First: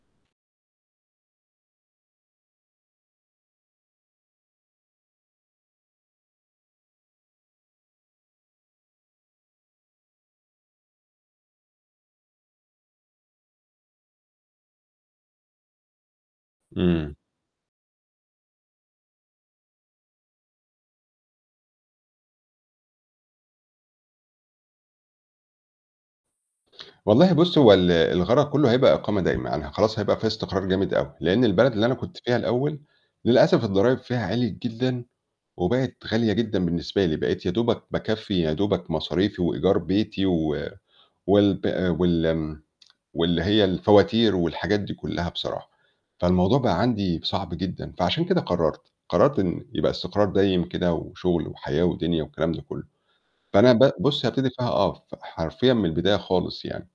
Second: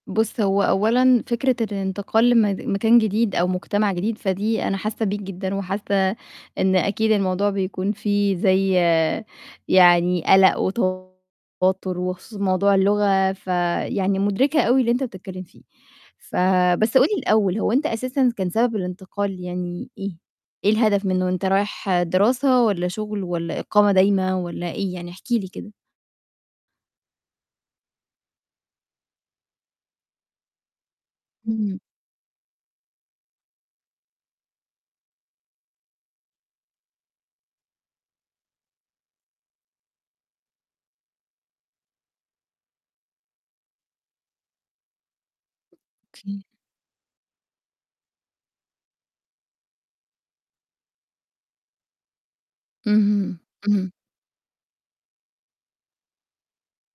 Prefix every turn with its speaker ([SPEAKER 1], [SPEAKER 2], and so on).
[SPEAKER 1] بُص، هو أولًا فكرة الإنتقال لمد مكان جديد أو مجتمع جديد، فدي أنا حاسّة بيك جدًا، وحاسّة إن أكيد الموضوع بيكون فيه زي يعني قلق وتوتّر وخصوصًا موضوع اللغة فيعني مُدركة أو اللي أنت بتتكلّم فيه، ف بس قُل لي
[SPEAKER 2] إمم.
[SPEAKER 1] الأوّل هو أنت أساسًا كان سبب الإنتقال يعني إيه؟ إيه الهدف منّه أنت رايح دراسة والّا شُغل والّا إقامة دايمة والّا إيه؟ يعني احكِ لي كده.
[SPEAKER 2] والله بُصّي هو ال الغرض كلّه هيبقى إقامة دايمة، أنا ه خلاص هيبقى في استقرار جامد أوي، لإن البلد
[SPEAKER 1] اهم.
[SPEAKER 2] اللي أنا كنت فيها الأوّل للأسف الضرايب فيها عِليت جدًا وبقت غالية جدًا بالنسبة لي، بقيت يا دوبَك باكفّي يا دوبَك مصاريفي وإيجار بيتي، و والب وال واللي هي الفواتير والحاجات دي كلّها بصراحة.
[SPEAKER 1] أوكي.
[SPEAKER 2] فالموضوع بقى عندي صعب جدًا، فعشان كده قرّرت، قرّرت إن يبقى استقرار دايم كده وشُغل وحياة ودنيا والكلام ده كلّه.
[SPEAKER 1] أهم،
[SPEAKER 2] فأنا ب
[SPEAKER 1] إمم.
[SPEAKER 2] بُصّي هابتدي فيها آه، ف حرفيًا من البداية خالص يعني.